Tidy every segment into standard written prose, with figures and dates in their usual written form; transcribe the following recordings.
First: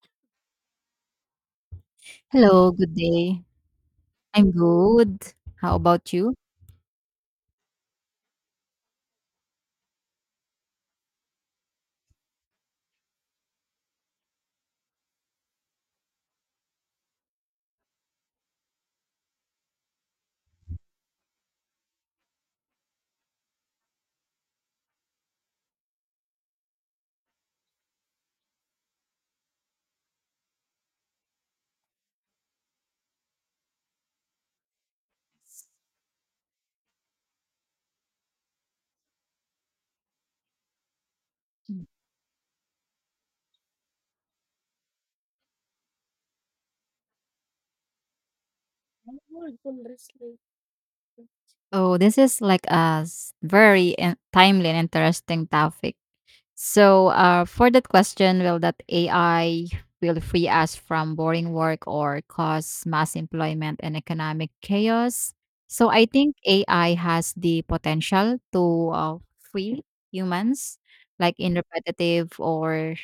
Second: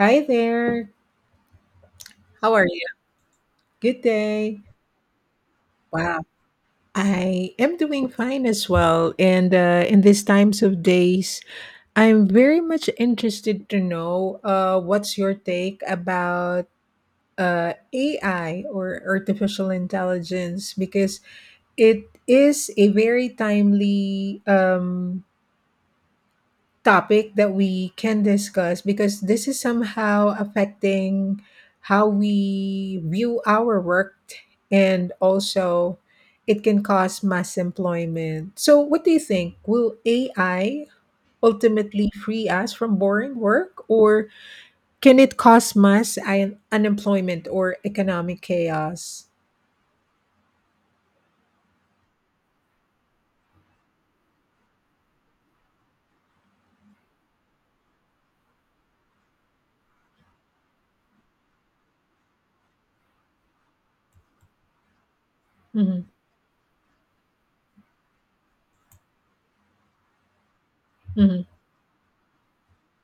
Hi there. How are Hello, you? good day. Good I'm day. good. How about Wow. you? I am doing fine as well. And in these times of days, I'm very much interested to know what's your take about AI or artificial intelligence because it is a very timely topic that we can discuss because this is somehow affecting how we view our work and also it can cause mass employment. So, what do you think? Will AI ultimately free us from boring work or can it cause unemployment or economic chaos? Oh, this is like a timely and interesting topic. For that question, will that AI will free us from boring work or cause mass employment and economic chaos? So, I Mhm, think AI has the potential to free humans, like mhm, in repetitive or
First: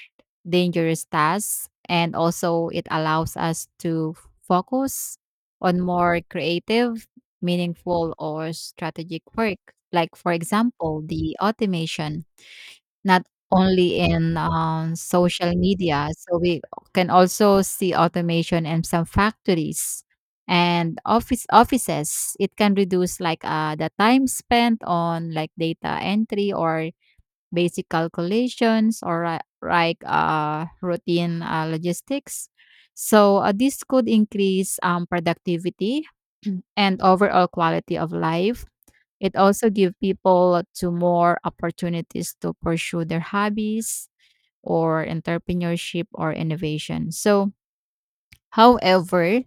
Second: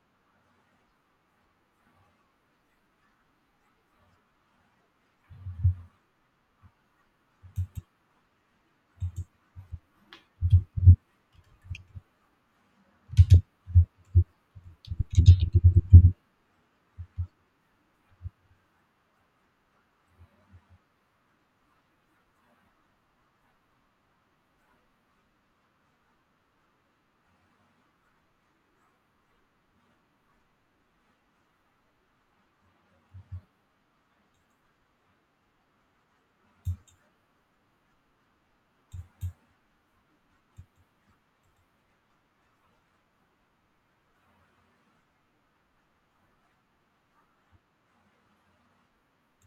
dangerous tasks, and also it allows us to focus on more creative, meaningful, or strategic work. Like, for example, the automation not only in social media. So we can also see automation in some factories and offices. It can reduce the time spent on like data entry or basic calculations or routine logistics. This could increase productivity and overall quality of life. It also give people to more opportunities to pursue their hobbies or entrepreneurship or innovation. So, however,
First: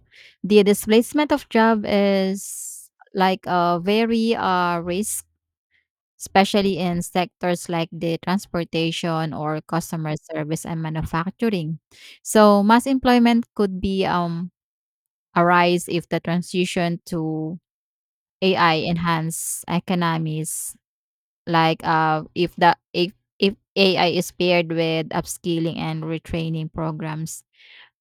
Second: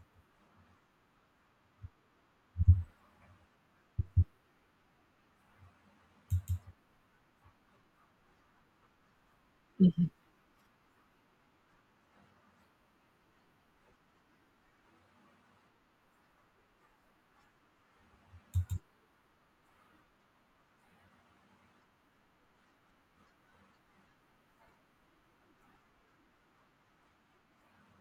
the displacement of job is like a very risk, especially in sectors like the transportation or mhm, customer service and manufacturing. So, mass employment could be arise if the transition to AI enhance economies like if the if AI is paired with upskilling and retraining programs.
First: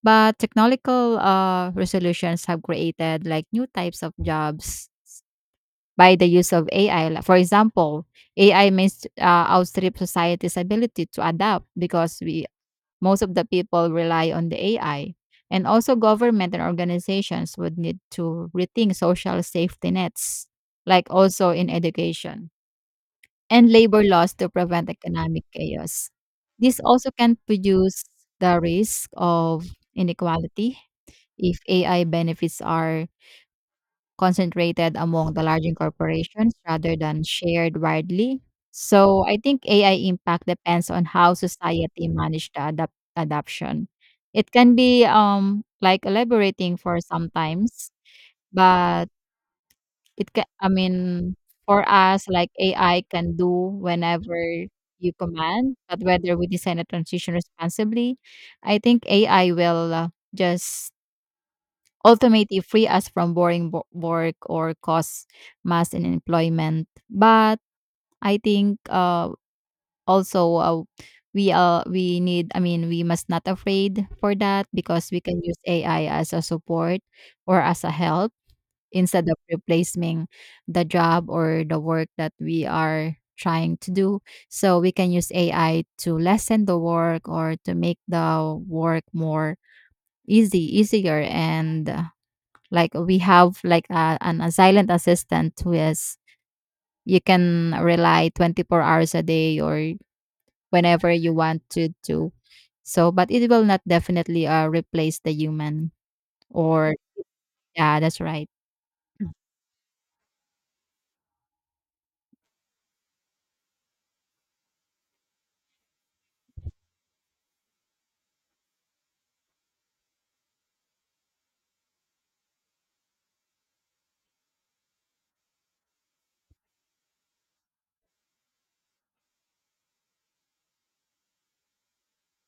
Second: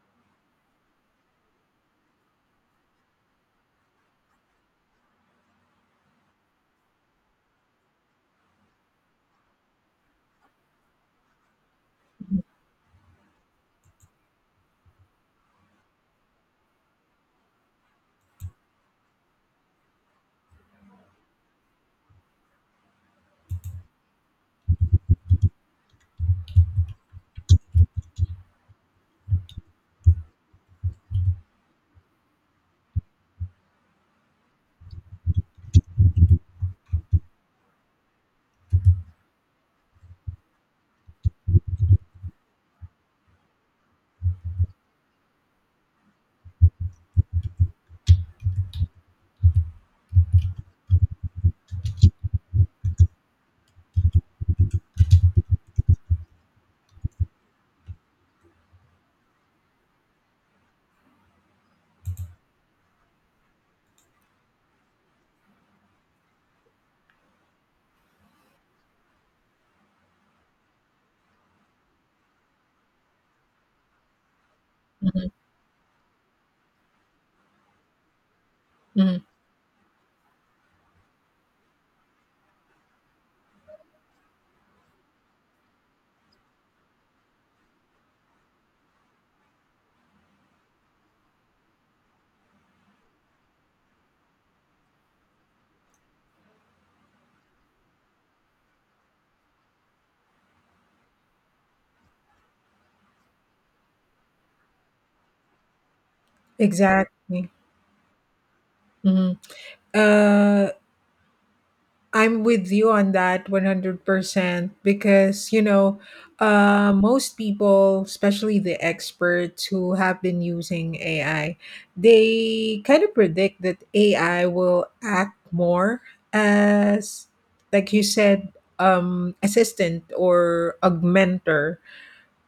But technological resolutions have created like new types of jobs by the use of AI. Like, for example, AI may outstrip society's ability to adapt because we most of the people rely on the AI. And also, government and organizations would need to rethink social safety nets, like also in education and labor laws to prevent economic chaos. This also can produce the risk of inequality if AI benefits are concentrated among the larger corporations rather than shared widely. So I think AI impact depends on how society manage the adoption. It can be like elaborating for sometimes, but it can. I mean, for us, like, AI can do whenever you command, but whether we design a transition responsibly, I think AI will, just ultimately free us from boring wo work or cause mass unemployment. But I think, also, we need I mean, we must not afraid for that because we mhm, can use AI as a support or as a help mhm. instead of replacing the job or the work that we are trying to do. So we can use AI to lessen the work or to make the work more easier. And like we have a silent assistant who is you can rely 24 hours a day or whenever you want to do. So, but it will not definitely replace the human or Exactly. yeah, that's right. Mhm. Uh, I'm with you on that 100% because, you know, most people, especially the experts who have been using AI, they kind of predict that AI will act more as, like you said, assistant or augmenter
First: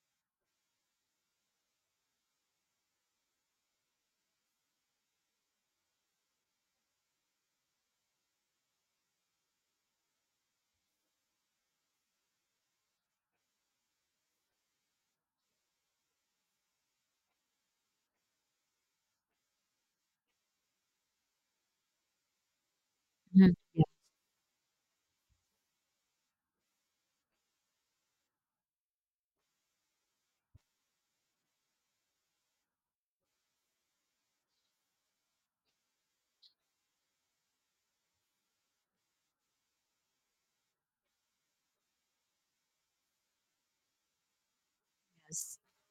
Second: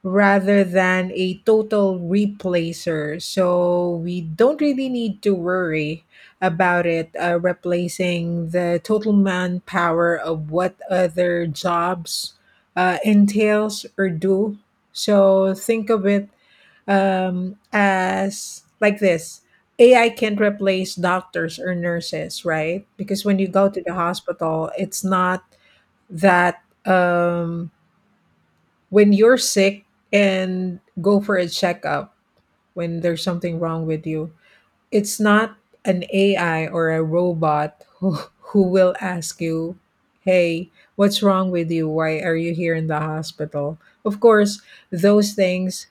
rather than a total replacer. So we don't really need to worry about it replacing the total manpower of what other jobs entails or do. So think of it as like this. AI can't replace doctors or nurses, right? Because when you Mhm. go to the hospital, it's not that when you're sick and go for a checkup when there's something wrong with you, it's not an AI or a robot who will ask you, hey, what's wrong with you? Why are you here in the hospital? Of course, those Yes, things,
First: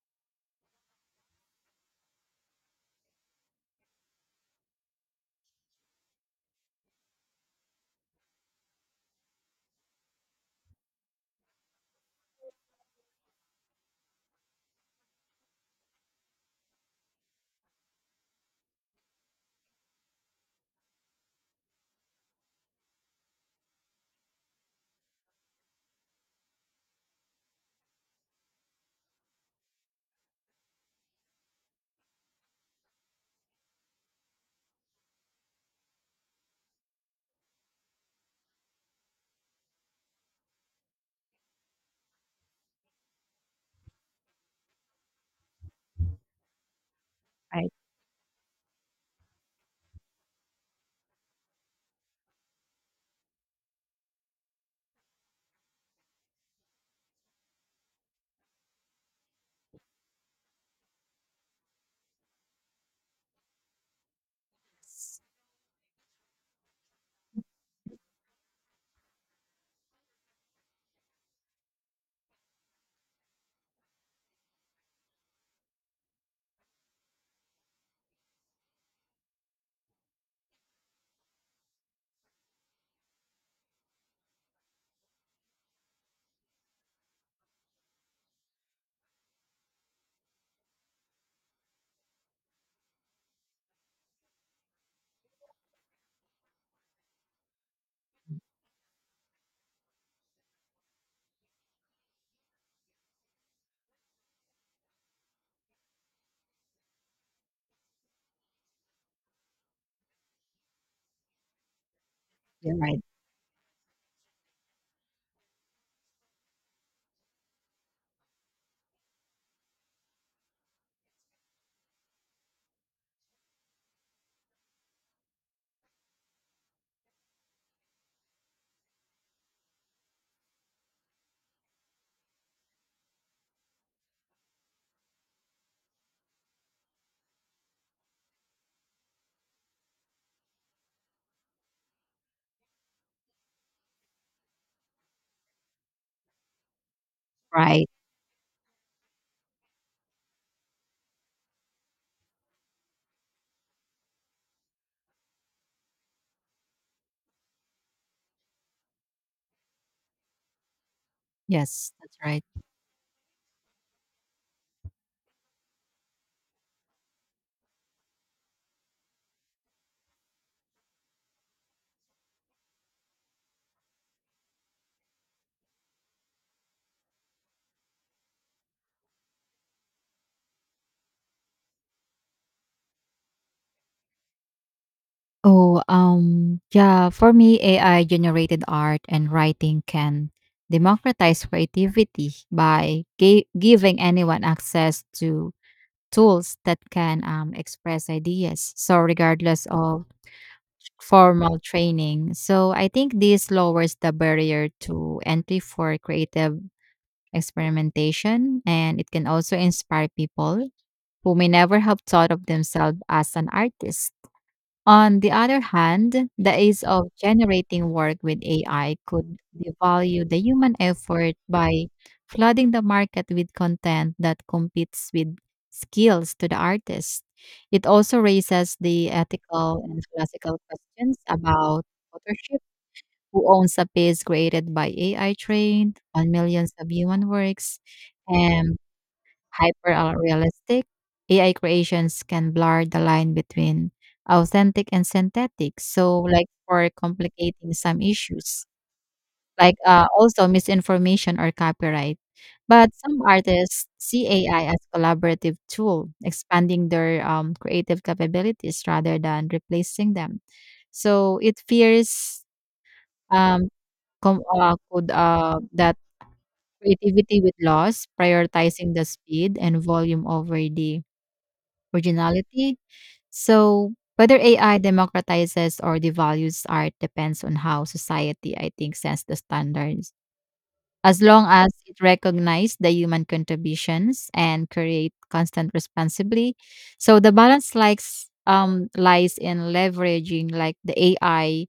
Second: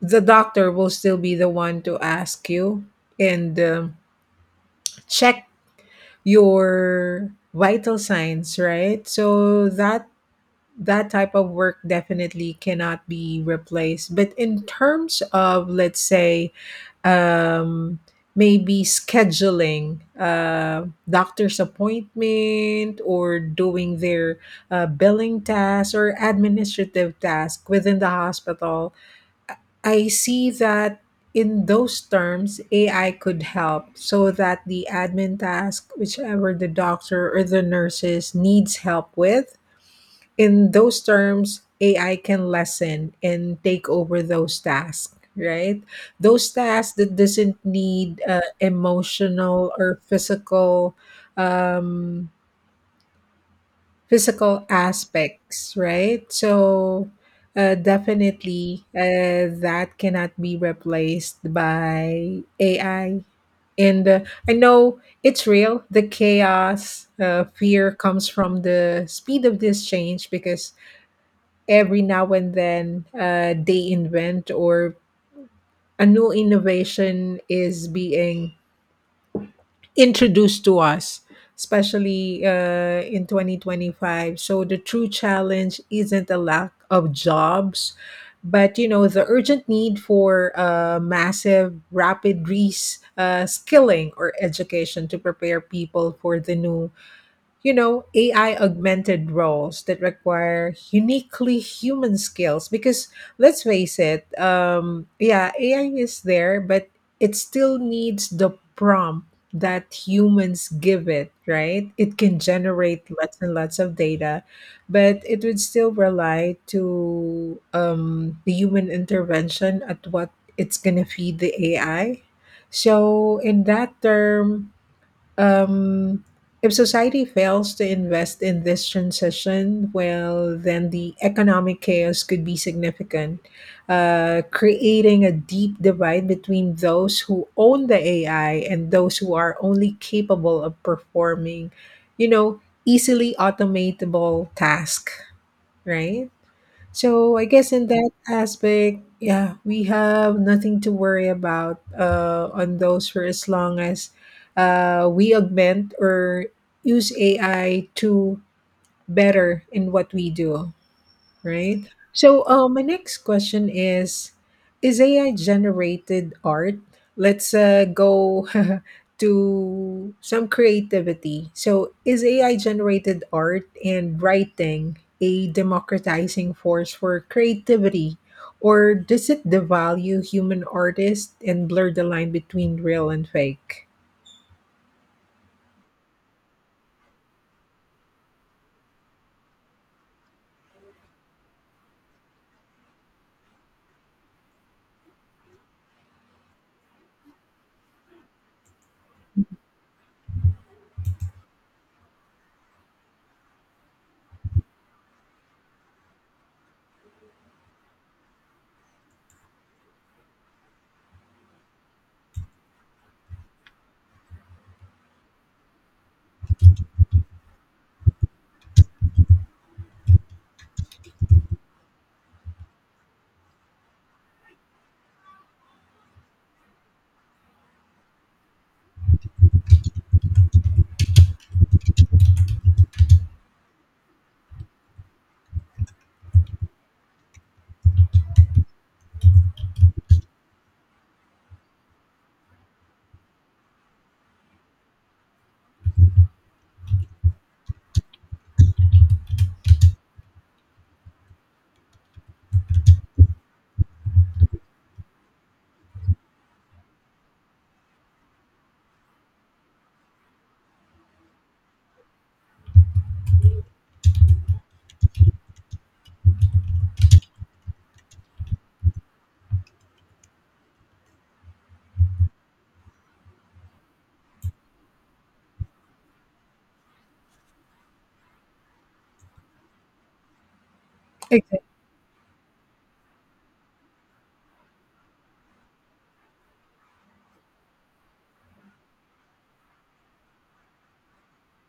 the doctor will still be the one to ask you and check your vital signs, right? So that type of work definitely cannot be replaced. But in terms of, let's say, um, maybe scheduling doctor's appointment or doing their billing task or administrative task within the hospital, I see that in those terms, AI could help so that the admin task, whichever the doctor or the nurses needs help with, in those terms, AI can lessen and take over those tasks, right? Those tasks that doesn't right. need emotional or physical um, physical aspects, right? So definitely that cannot be replaced by AI. And I know it's real. The chaos, fear comes from the speed of this change because every now and then they invent or a new innovation is being introduced to us especially in 2025, so the true challenge isn't a lack of jobs but, you know, the urgent need for massive rapid reskilling skilling or education to prepare people for the new, you know, AI augmented roles that require uniquely human skills. Because let's face it, yeah, AI is there, but it still needs the prompt that humans give it, right? It can You're right. generate lots and lots of data, but it would still rely to the human intervention at what it's going to feed the AI. So, in that term, um, if society fails to invest in this transition, well, then the economic chaos could be significant, creating a deep divide between those who own the AI and those who are only capable of performing, you know, easily automatable tasks, right? So I guess in Right. that aspect, yeah, we have nothing to worry about on those for as long as we augment or use AI to better in what we do. Right. Yes, that's So, right. My next question is AI generated art? Let's go to some creativity. So, is AI generated art and writing a democratizing force for creativity? Or does it devalue human artists and blur the line between real and fake? Oh, yeah, for me, AI generated art and writing can democratize creativity by giving anyone access to tools that can express ideas. So, regardless of formal training, so I think this lowers the barrier to entry for creative experimentation and it can also inspire people who may never have thought of themselves as an artist. On the other hand, the ease of generating work with AI could devalue the human effort by flooding the market with content that competes with skills to the artist. It also raises the ethical and philosophical questions about authorship, who owns a piece created by AI trained on millions of human works, and hyper realistic, AI creations can blur the line between authentic and synthetic. So, like for complicating some issues, like also misinformation or copyright. But some artists see AI as collaborative tool, expanding their creative capabilities rather than replacing them. So it fears um, that creativity with loss, prioritizing the speed and volume over the originality. So whether AI democratizes or devalues art depends on how society, I think, sets the standards. As long Exactly. as it recognizes the human contributions and create constant responsibly. So the balance likes lies in leveraging like the AI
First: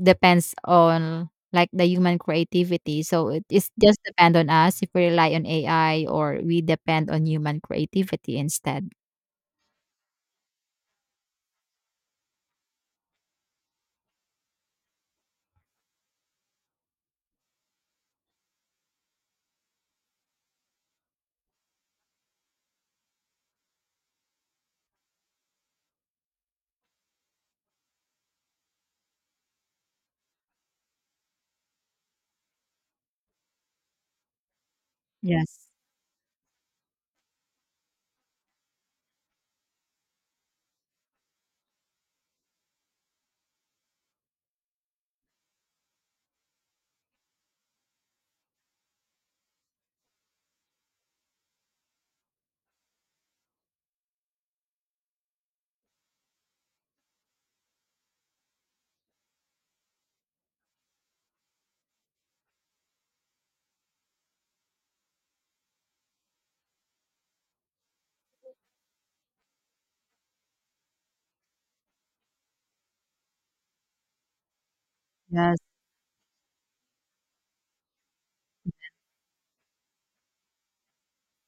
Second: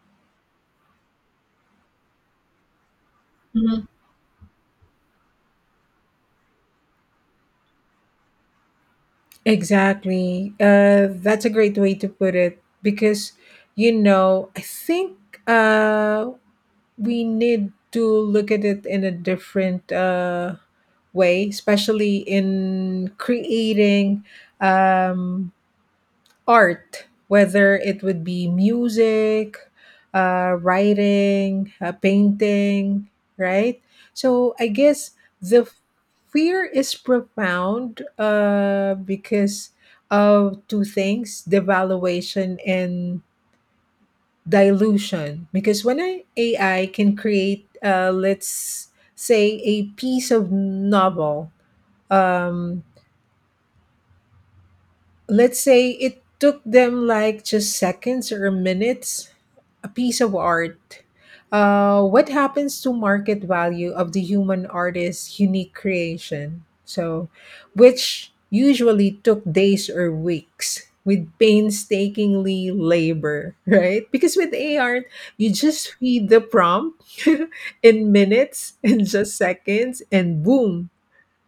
depends on like the human creativity. So it is just depend on us if we rely on AI or we depend on human creativity instead. Exactly. That's a great way to put it because, you know, I think uh, we need to look at it in a different way, especially in creating um, art, whether it would be music, writing, painting, right? So I guess the Yes. fear is profound because of two things: devaluation and dilution. Because when an AI can create, let's say, a piece of novel, um, let's say it took them like just seconds or minutes, a piece of art, what happens to market value of the human artist's unique creation, so which usually took days or weeks with painstakingly labor right? Because with a art, you Yes. just feed the prompt in minutes and just seconds and boom,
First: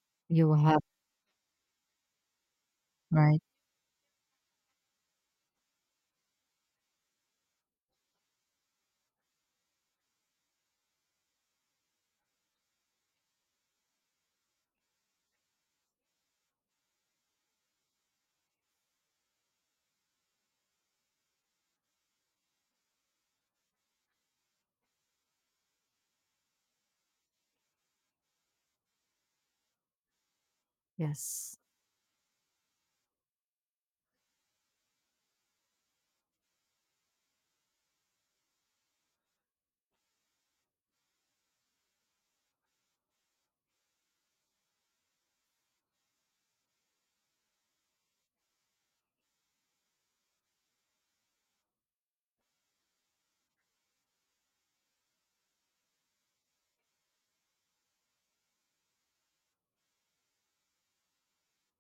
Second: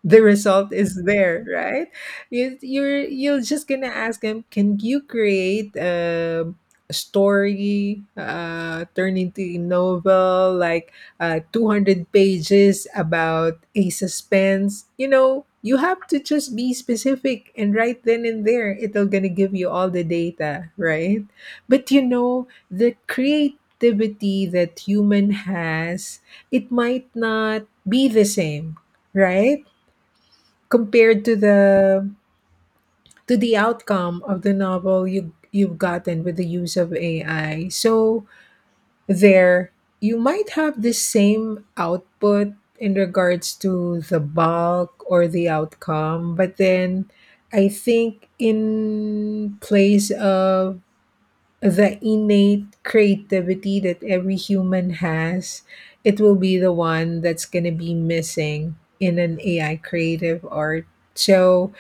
the You result have is there, right? you you're right. you're just gonna ask them, can you create a story turn into a novel like 200 pages about a suspense, you know, you have to just be specific and right then and there it'll gonna give you all the data, right? But you know, the creativity that human has, it might not be the same, right, compared Yes. To the outcome of the novel you've gotten with the use of AI. So there you might have the same output in regards to the bulk or the outcome, but then I think in place of the innate creativity that every human has, it will be the one that's going to be missing in an AI creative art. So,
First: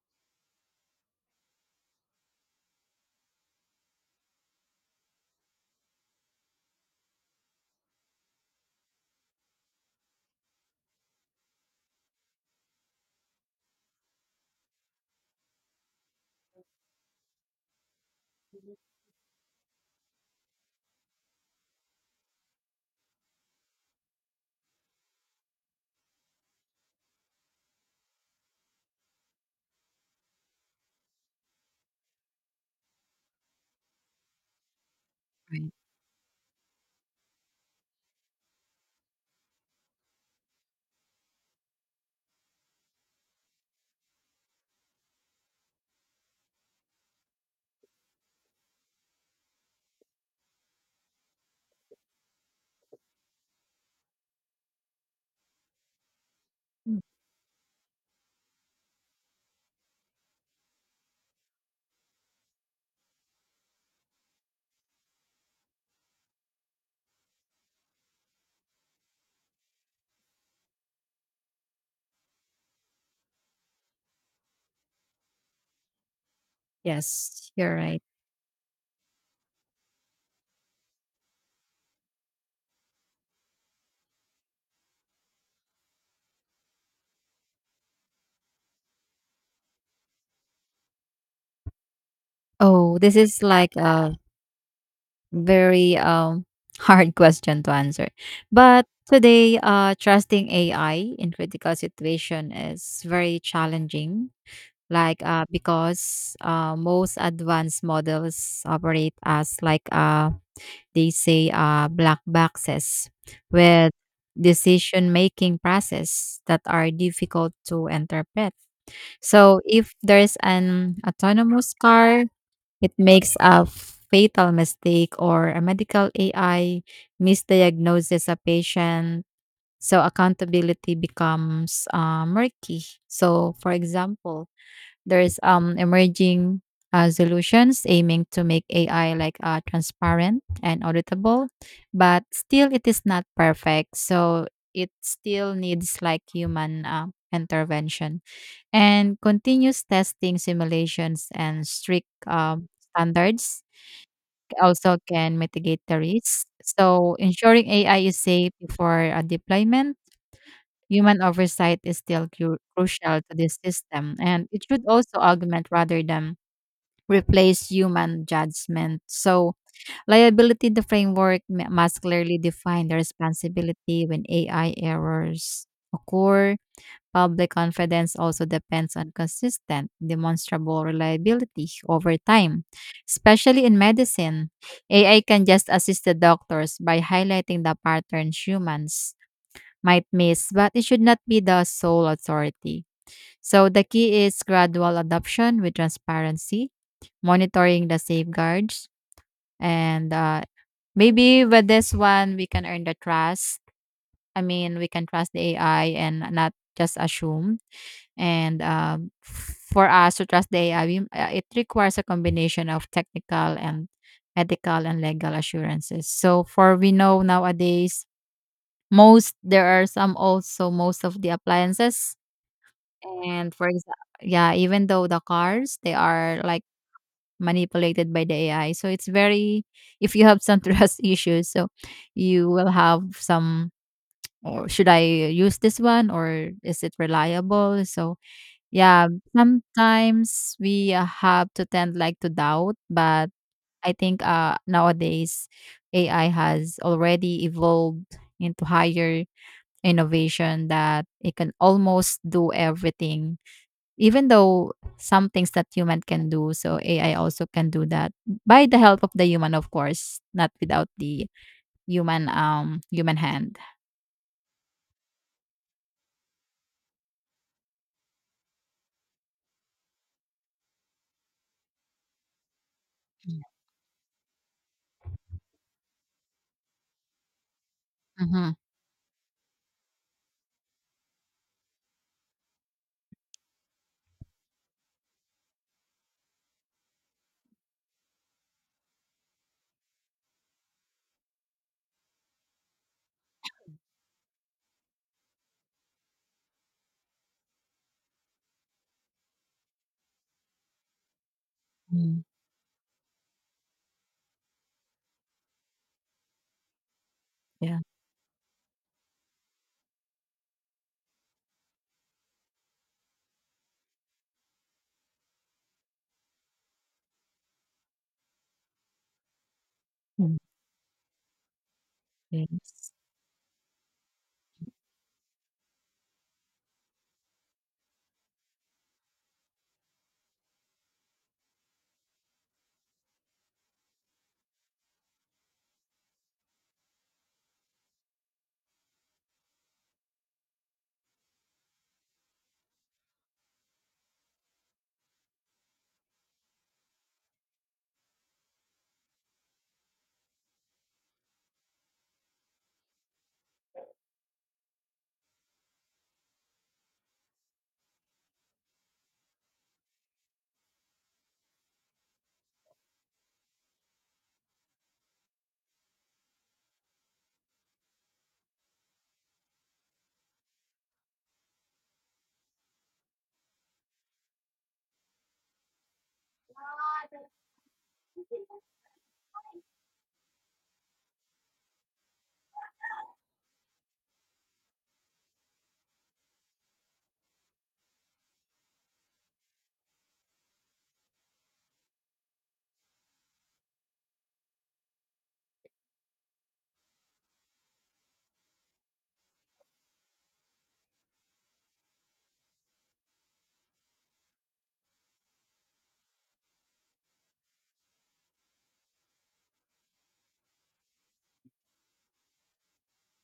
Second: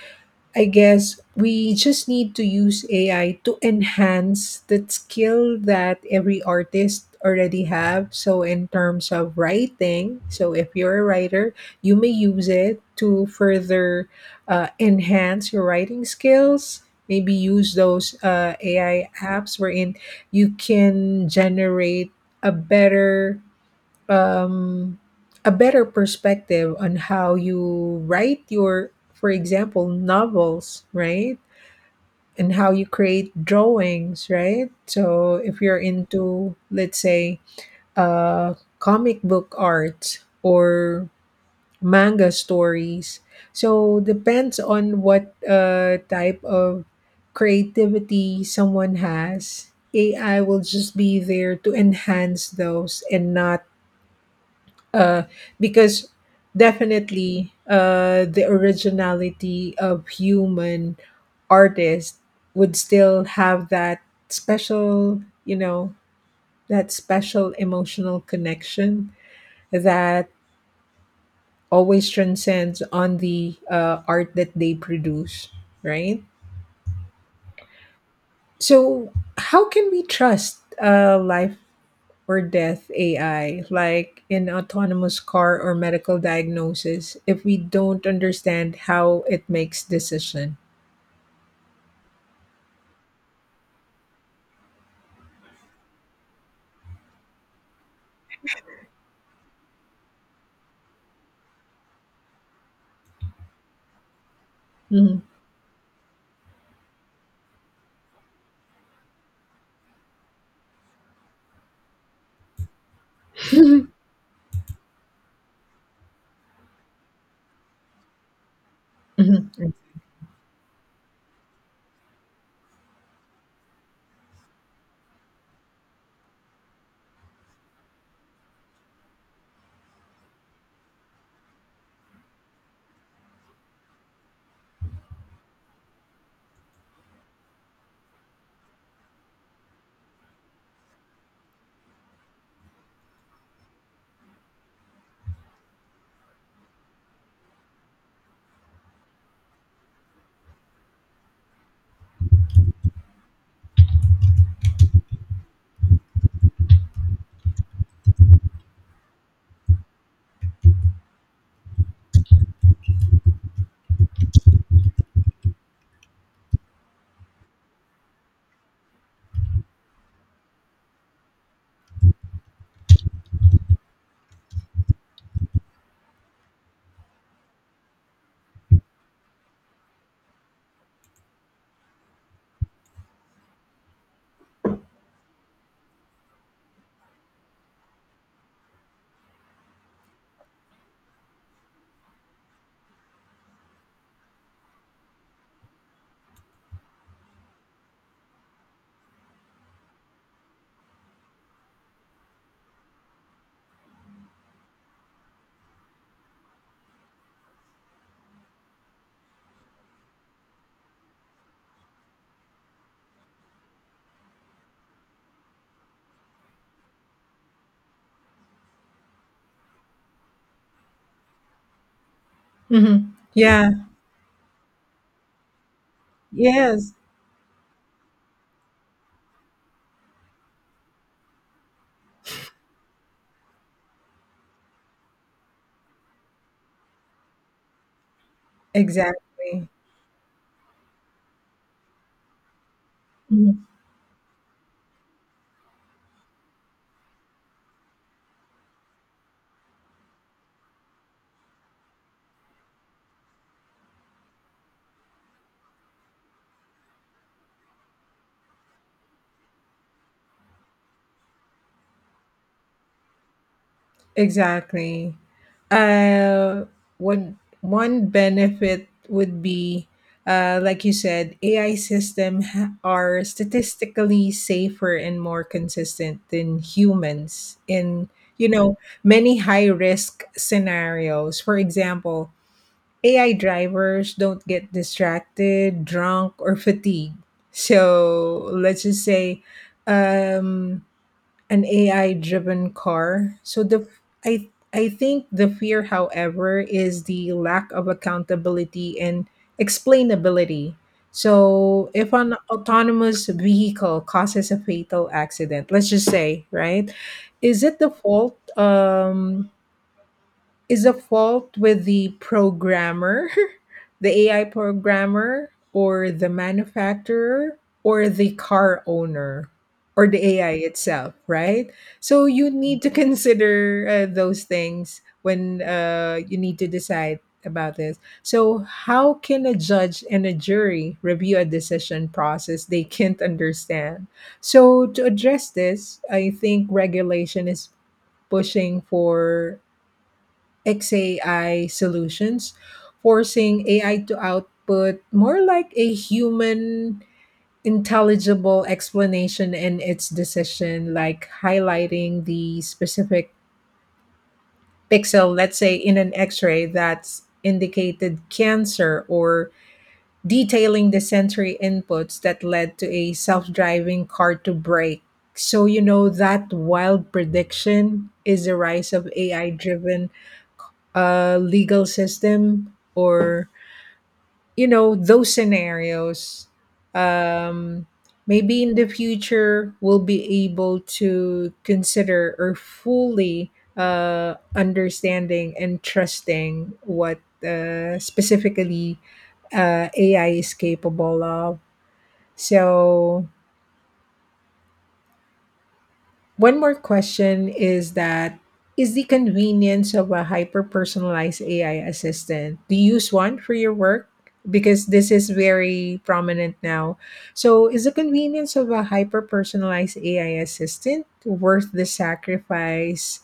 I guess we just need to use AI to enhance the skill that every artist already have. So in terms of writing, so if you're a writer, you may use it to further enhance your writing skills. Maybe use those AI apps wherein you can generate a better um, a better perspective on how you write your, for example, novels, right? And how you create drawings, right? So if Right. you're into, let's say, comic book art or manga stories, so depends on what type of creativity someone has. AI will just be there to enhance those and not uh, because Mm. definitely the originality of human artist would still have that special, you know, that special emotional connection that always transcends on the art that they produce, right? Yes. You're right. So how can we trust life or death AI, like in autonomous car or medical diagnosis, if we don't understand how it makes decision. Oh, this is like a. Very hard question to answer. But today, trusting AI in critical situation is very challenging. Mhm. Because most advanced models operate as they say black boxes with decision making process that are difficult to interpret. Mhm. So if there's an autonomous car it makes a fatal mistake or a medical AI misdiagnoses a patient. So accountability becomes murky. So, for example, there's emerging solutions aiming to make AI like transparent and auditable, but still it is not perfect. So it still needs like human intervention and continuous testing simulations and strict standards also can mitigate the risks. So, ensuring AI is safe before a deployment, human oversight is still crucial to this system, and it should also augment rather than replace human judgment. So, liability the framework must clearly define the responsibility when AI errors occur. Public confidence also depends on consistent, demonstrable reliability over time, especially in medicine. AI can just assist the doctors by highlighting the patterns humans might miss, but it should not be the sole authority. So the key is gradual adoption with transparency, monitoring the safeguards, and maybe with this one we can earn the trust. I mean, we can trust the AI and not just assume. And for us to trust the AI, it requires a combination of technical and ethical and legal assurances. So, for we know nowadays, most there are some also most of the appliances. Mhm. And for Yeah. example, yeah, even though the cars, they are like Yes. manipulated by the AI. So, it's very, if you have some trust issues, so you will have some or should I use this one or is it reliable? So yeah, Exactly. sometimes we have to tend like to doubt, but Mm-hmm. I think nowadays AI has already evolved into higher innovation that it can almost do everything. Even though some things that human can do, so AI also can do that by the help of the human, of course, not without the human hand. Exactly. Uh, one benefit would be, like you said, are statistically safer and more consistent than humans in, you Mm-hmm. know, many high risk scenarios. For example, AI drivers don't get distracted, drunk, or fatigued. So let's just say, Um, an AI driven car. So the I think the fear, however, is the lack of accountability and explainability. So if an autonomous vehicle causes a fatal accident, let's just say, right? Is it Yeah. the fault? Is the fault with the programmer, the AI programmer, or the manufacturer, or the car owner, or the Mm. AI itself, right? So you need to Yes. consider those things when you need to decide about this. So, how can a judge and a jury review a decision process they can't understand? So, to address this, I think regulation is pushing for XAI solutions, forcing AI to output more like a human intelligible explanation in its decision, like highlighting the specific pixel, let's say, in an x ray that's indicated cancer or detailing the sensory inputs that led to a self driving car to brake. So, you know, that wild prediction is the rise of AI driven legal system or, you know, those scenarios, um, maybe in the future we'll be able to consider or fully understanding and trusting what specifically ai is capable of. So one more question is that, is the convenience of a hyper personalized AI assistant. Do you use one for your work? Because this is very prominent now. So, is the convenience of a hyper personalized AI assistant worth the sacrifice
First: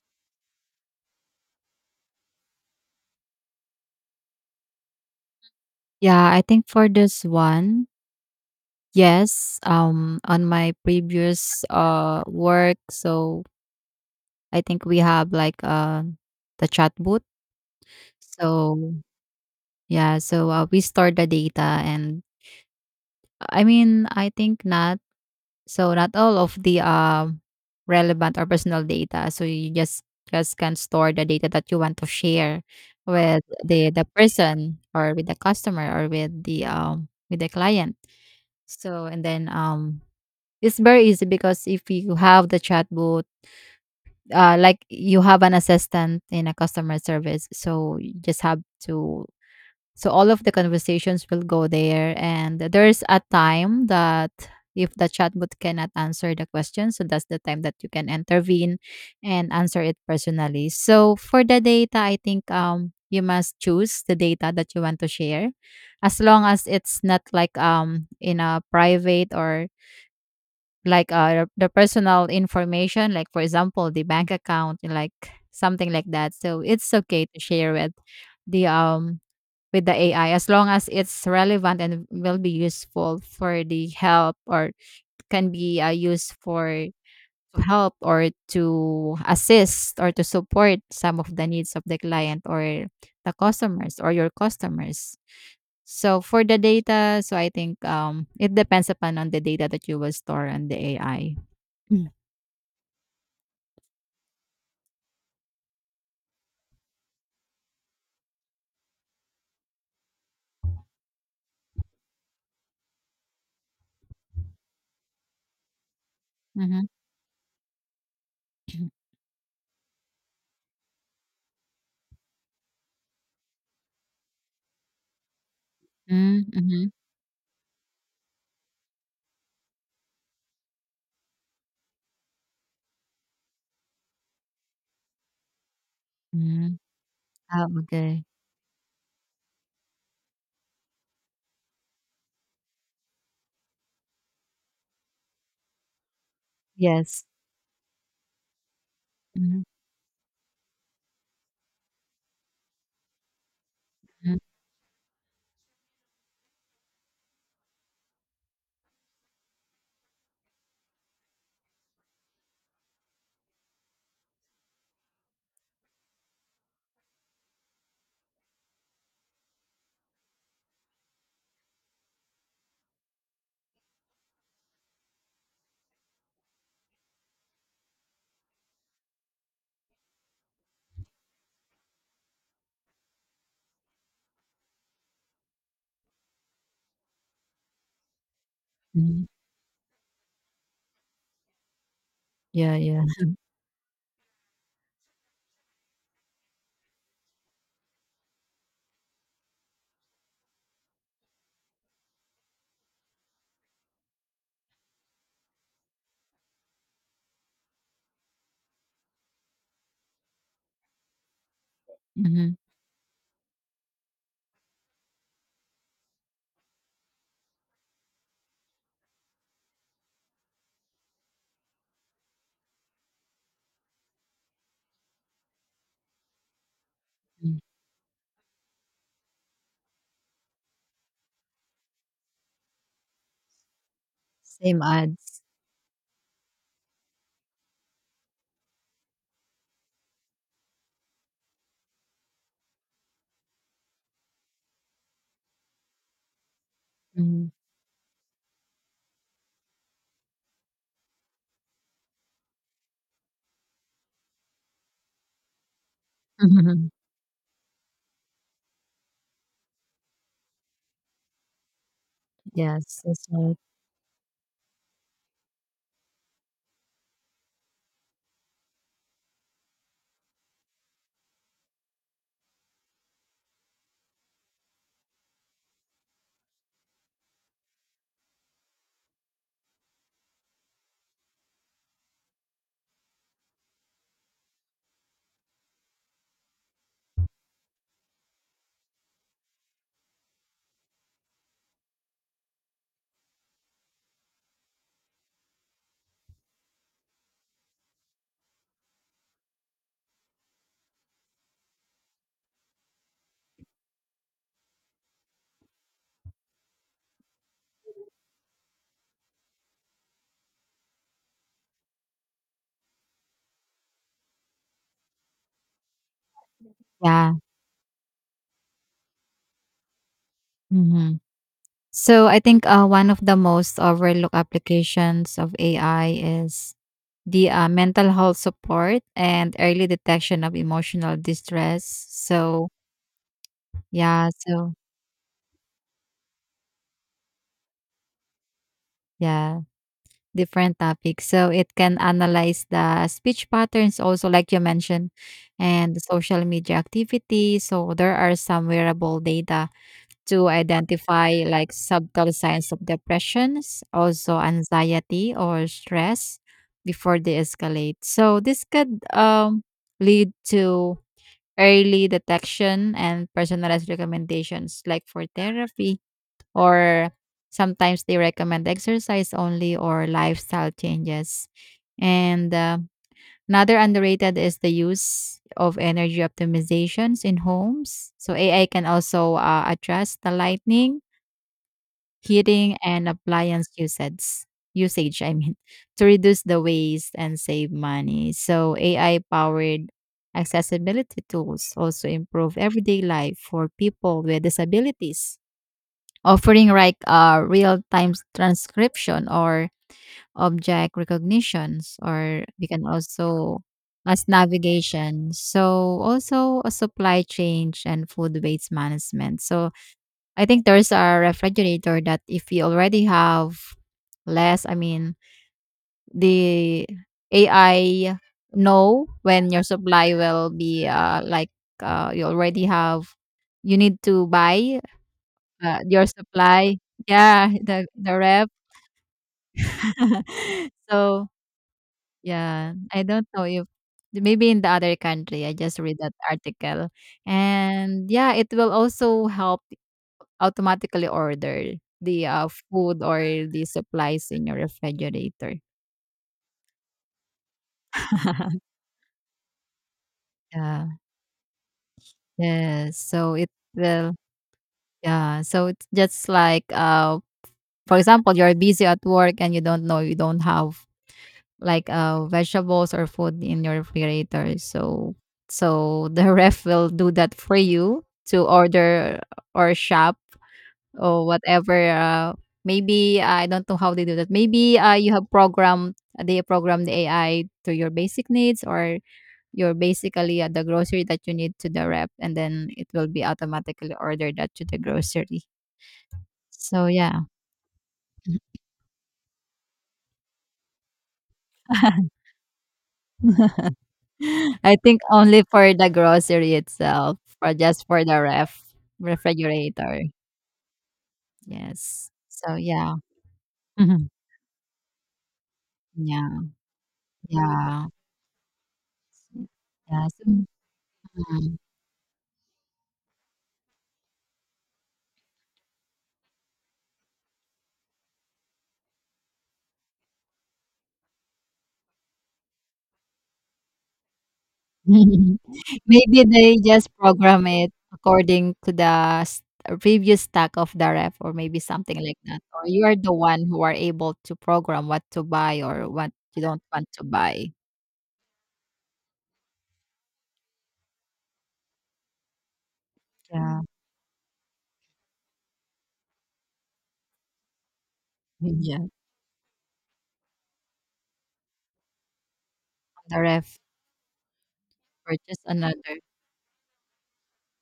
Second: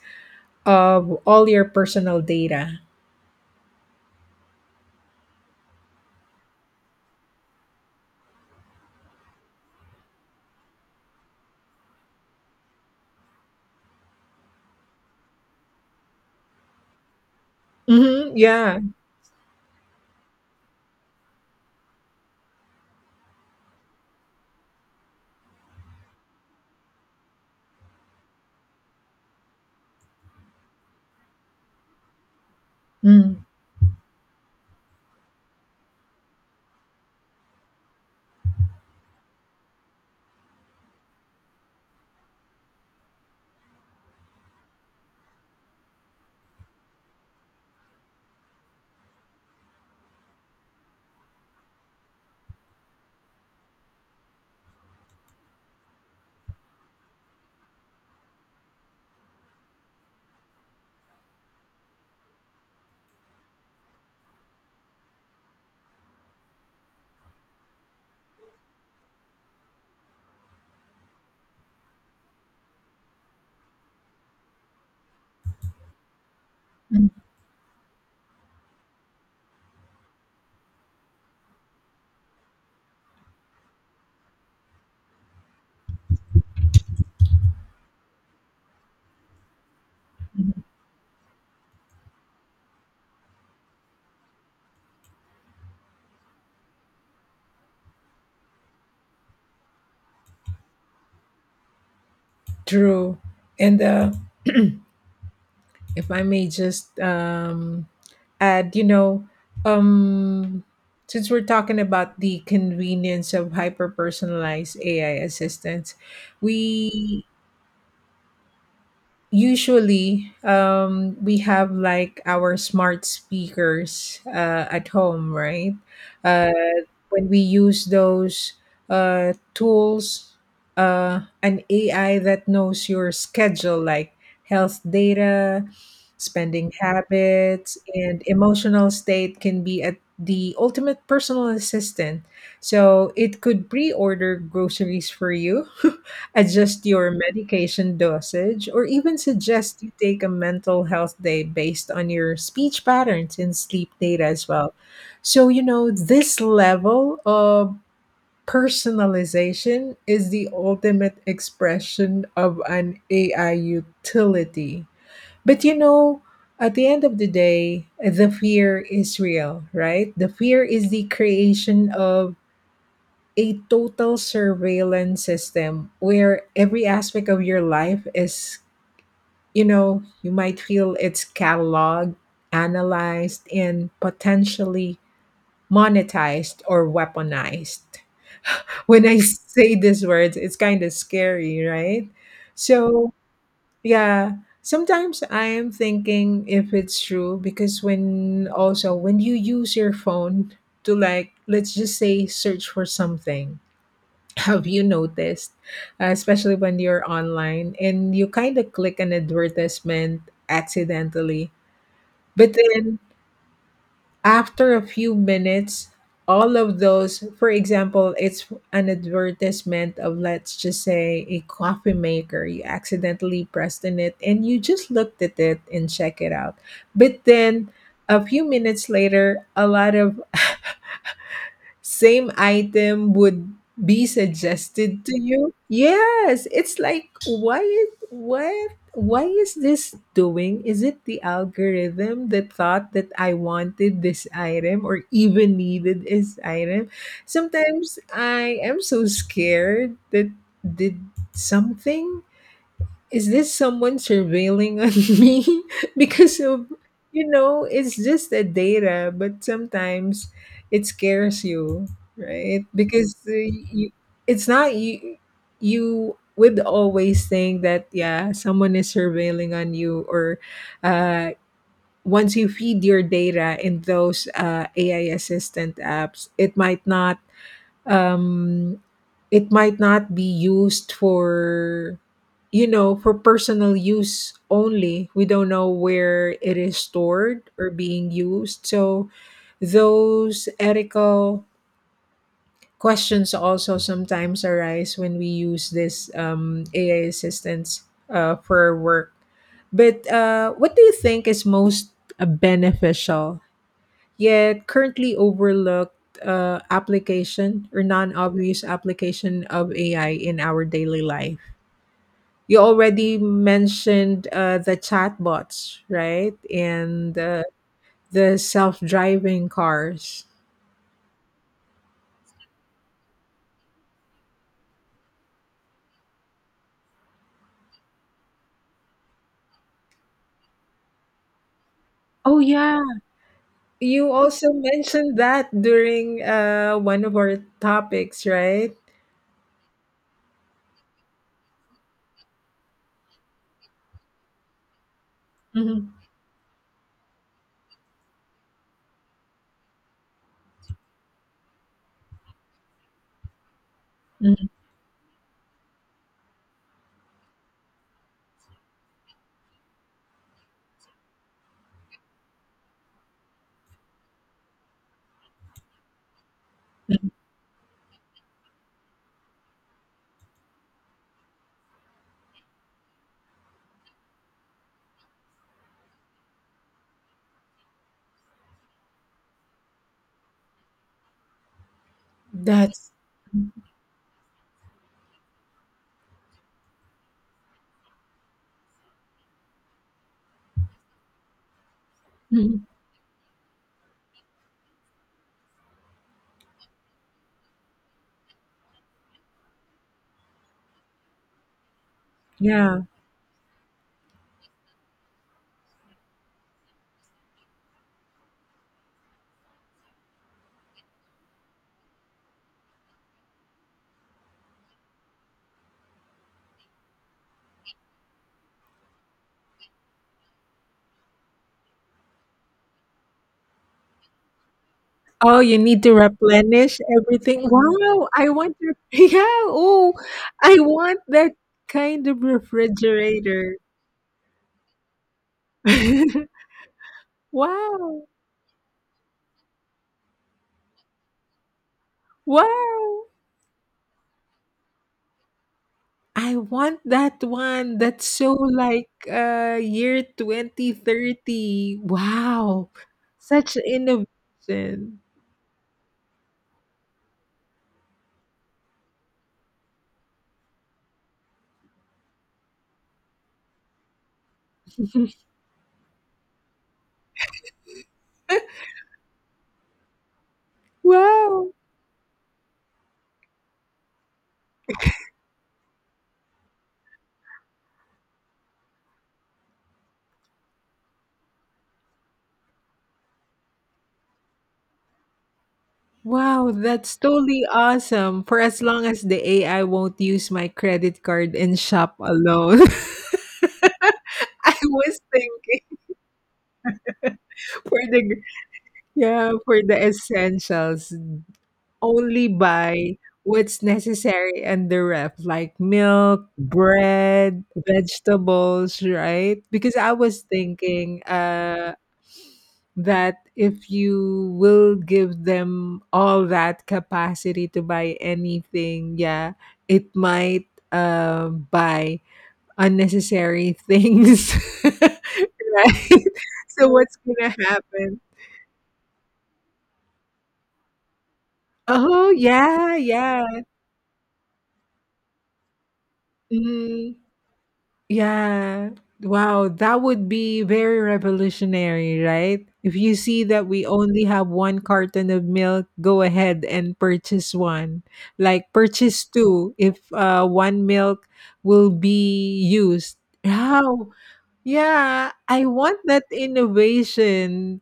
of all your personal data? Yeah, I think for this one, yes, on my previous work, so I think we have like the chat booth. Mm-hmm, yeah. So yeah, so we store the data, and I mean, I think not all of the relevant or personal data. So you just can store the data that you want to share with Mm, the person or with the customer or with the client. So and then it's very easy because if you have the chatbot, like you have an assistant in a customer service, so you just have to. So all of the conversations will go there, and there's a time that if the chatbot cannot answer the question, so that's the time that you can intervene and answer it personally. So for the data, I think you must choose the data that you want to share, as long as it's not like in a private or like the personal information like for example the bank account like something like that so it's mm, okay to share the um with the AI as long as it's relevant and will be useful for the help or can be used for to help or to assist or to mhm. support some of the needs of the client or the customers or your customers. So for the data, so I think it depends upon on the data that you will store on the AI. True. And if I may just And you know, um, since we're talking about the convenience of hyper personalized AI assistants, Mhm. we usually we have like our smart speakers at home, right? Mm, uh, mhm, when we use those tools, an ai that knows your schedule, like health data, spending mhm. Ah, habits and okay. emotional state can be at the ultimate personal assistant, so it could pre-order groceries for you adjust your Yes. medication dosage, or even Mhm, suggest you take a mental health day based on your speech patterns and sleep data mhm, as well. So, you know, this level of personalization is the ultimate expression of an AI utility. But, you know, at the end of the day, the fear is real, right? The fear is the creation of a total surveillance system where every aspect of your life is, you know, you might feel it's cataloged, analyzed, and potentially monetized or weaponized. When I mhm. say these words, it's kind of scary, right? Yeah, yeah. So, yeah. Sometimes I am thinking if it's true because when also when you use your phone to, like, let's just say search for something, have you noticed, especially when you're online and you kind of click an advertisement accidentally? But Mhm, then after a few minutes, all of those, for example, it's an advertisement of, let's just say, a coffee maker. You accidentally pressed in it and you just looked at it and check it out. But mm. then a few minutes later, a lot of same item would be Same suggested to ads. you. Yes, it's like, why is— what, why is this doing? Is it the algorithm that thought that I wanted this item or even needed this item? Mhm. Sometimes I am so scared that, did something— is this someone surveilling on me because of, it's just a data, but sometimes it scares you, right? Yes, Because that's right. you— it's not you. You would always think that yeah, someone is surveilling on you, or uh once you feed your data in those AI assistant apps, it might not— um, it might not be used for, for personal use only. We don't know where it is stored or being used. So those ethical questions also sometimes arise when we use this ai assistance for our work. But what do you think is most beneficial yet currently overlooked application or non-obvious application of AI in our daily life? You already mentioned the chatbots, right? And Yeah. The self-driving cars. Mhm. So I think, one of the most overlooked applications of AI is the, mental health support and early detection of emotional distress. Oh, So, yeah. You yeah, also so mentioned that during one of our topics, right? yeah. Different topics. So it can analyze the speech patterns also, like you mentioned, and the Hmm. social media activity. So there are some wearable data to identify like subtle signs of depressions, also anxiety or stress before they escalate. So this could lead to early detection and personalized recommendations like for therapy or sometimes they recommend exercise only or lifestyle changes. And another underrated is the use of energy optimizations in homes. So AI can also adjust the lighting, heating, That's— and appliance usage. Usage, I mean, to reduce the waste and save money. So AI powered accessibility tools also improve mhm. everyday life for people with disabilities offering like real-time transcription or object recognitions or we Yeah. can also as navigation. So also a supply chain and food waste management. So I think there's a refrigerator that if you already have less I mean the AI know when your supply will be you already have you need to buy Oh, you need to your supply. replenish everything. Yeah, the Wow, I rep. want your yeah. Oh, I want So that kind of yeah, I don't know refrigerator. if maybe in the other country. I just read that article, Wow. and yeah, it will also help automatically order the food Wow. or the supplies in your refrigerator. I want that one. That's so like year Yeah. 2030. Wow. Yes. So it Such will. innovation. Yeah. So it's just like for example, you're busy at work and you don't know you don't have like vegetables or food in your refrigerator so so the ref will do that for you to order or shop or Wow. whatever maybe I don't know how they do that maybe you have programmed they program the AI to your basic needs or you're basically at the grocery that you need to the rep and then it will be automatically ordered that to the grocery Wow, so that's yeah. totally awesome. For as long as the AI won't use my credit card and shop alone. I I was think only thinking for the grocery itself, or for just for the— the ref yeah, for the refrigerator. essentials, Yes. only So yeah. buy what's Mhm. necessary and the ref, like milk, Yeah. bread, Yeah. vegetables, right? Because I Yeah. was So, thinking mhm. That if you will give them all that capacity to buy anything, yeah, it might buy unnecessary things, right? Maybe they So just what's gonna program it happen? according to the previous stack of the ref or maybe something Oh like that. Or yeah, you are the yeah. one who are able to program what to buy or what you don't want Mhm. to buy. Yeah. Wow, that would be very revolutionary, right? If you see that Yeah. we only have one carton of milk, go ahead and purchase one. Like Yeah. purchase two if one milk will be used. The ref How? Yeah, purchase I want another. that innovation.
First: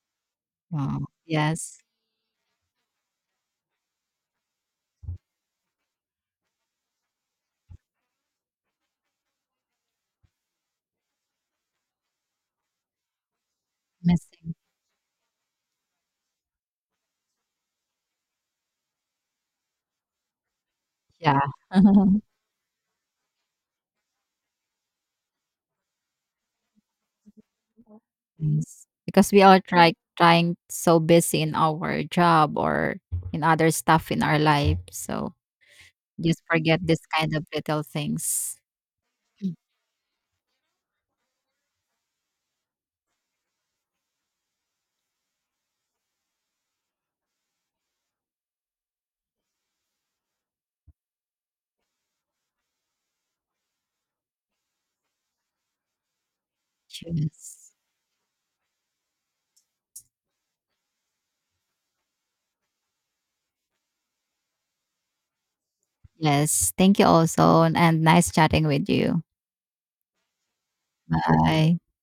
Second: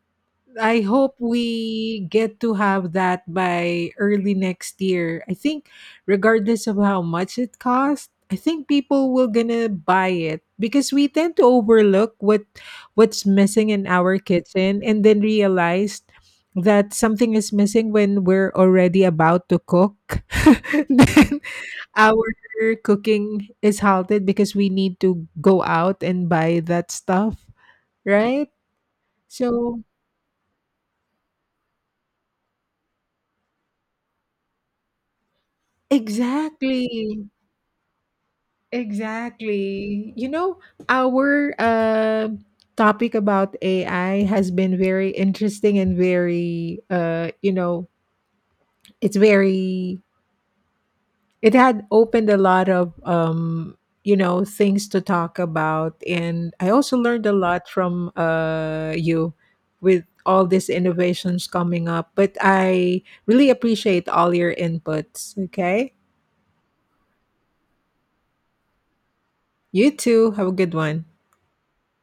I Wow. hope Yes. we get to have that by early next year. I think regardless of how much it costs, I think people will gonna buy it because we tend to overlook what's missing in our Missing. kitchen and then realize that something is missing when we're already about to cook. Then Yeah. our cooking is halted because we need to go out and buy that stuff, right? Yes, because we are So— trying so busy in our job or in other stuff in our life, so just forget this exactly. kind of little things. Mm. Exactly. You know, our topic about AI has been very interesting and very, you know, it's very— it had opened a lot of, you know, things to talk about. And I also learned a lot Yes. from you with all these innovations coming up. But I really appreciate all your inputs. Okay. Yes, thank you also, and nice chatting with you. You too. Have a good one. Bye.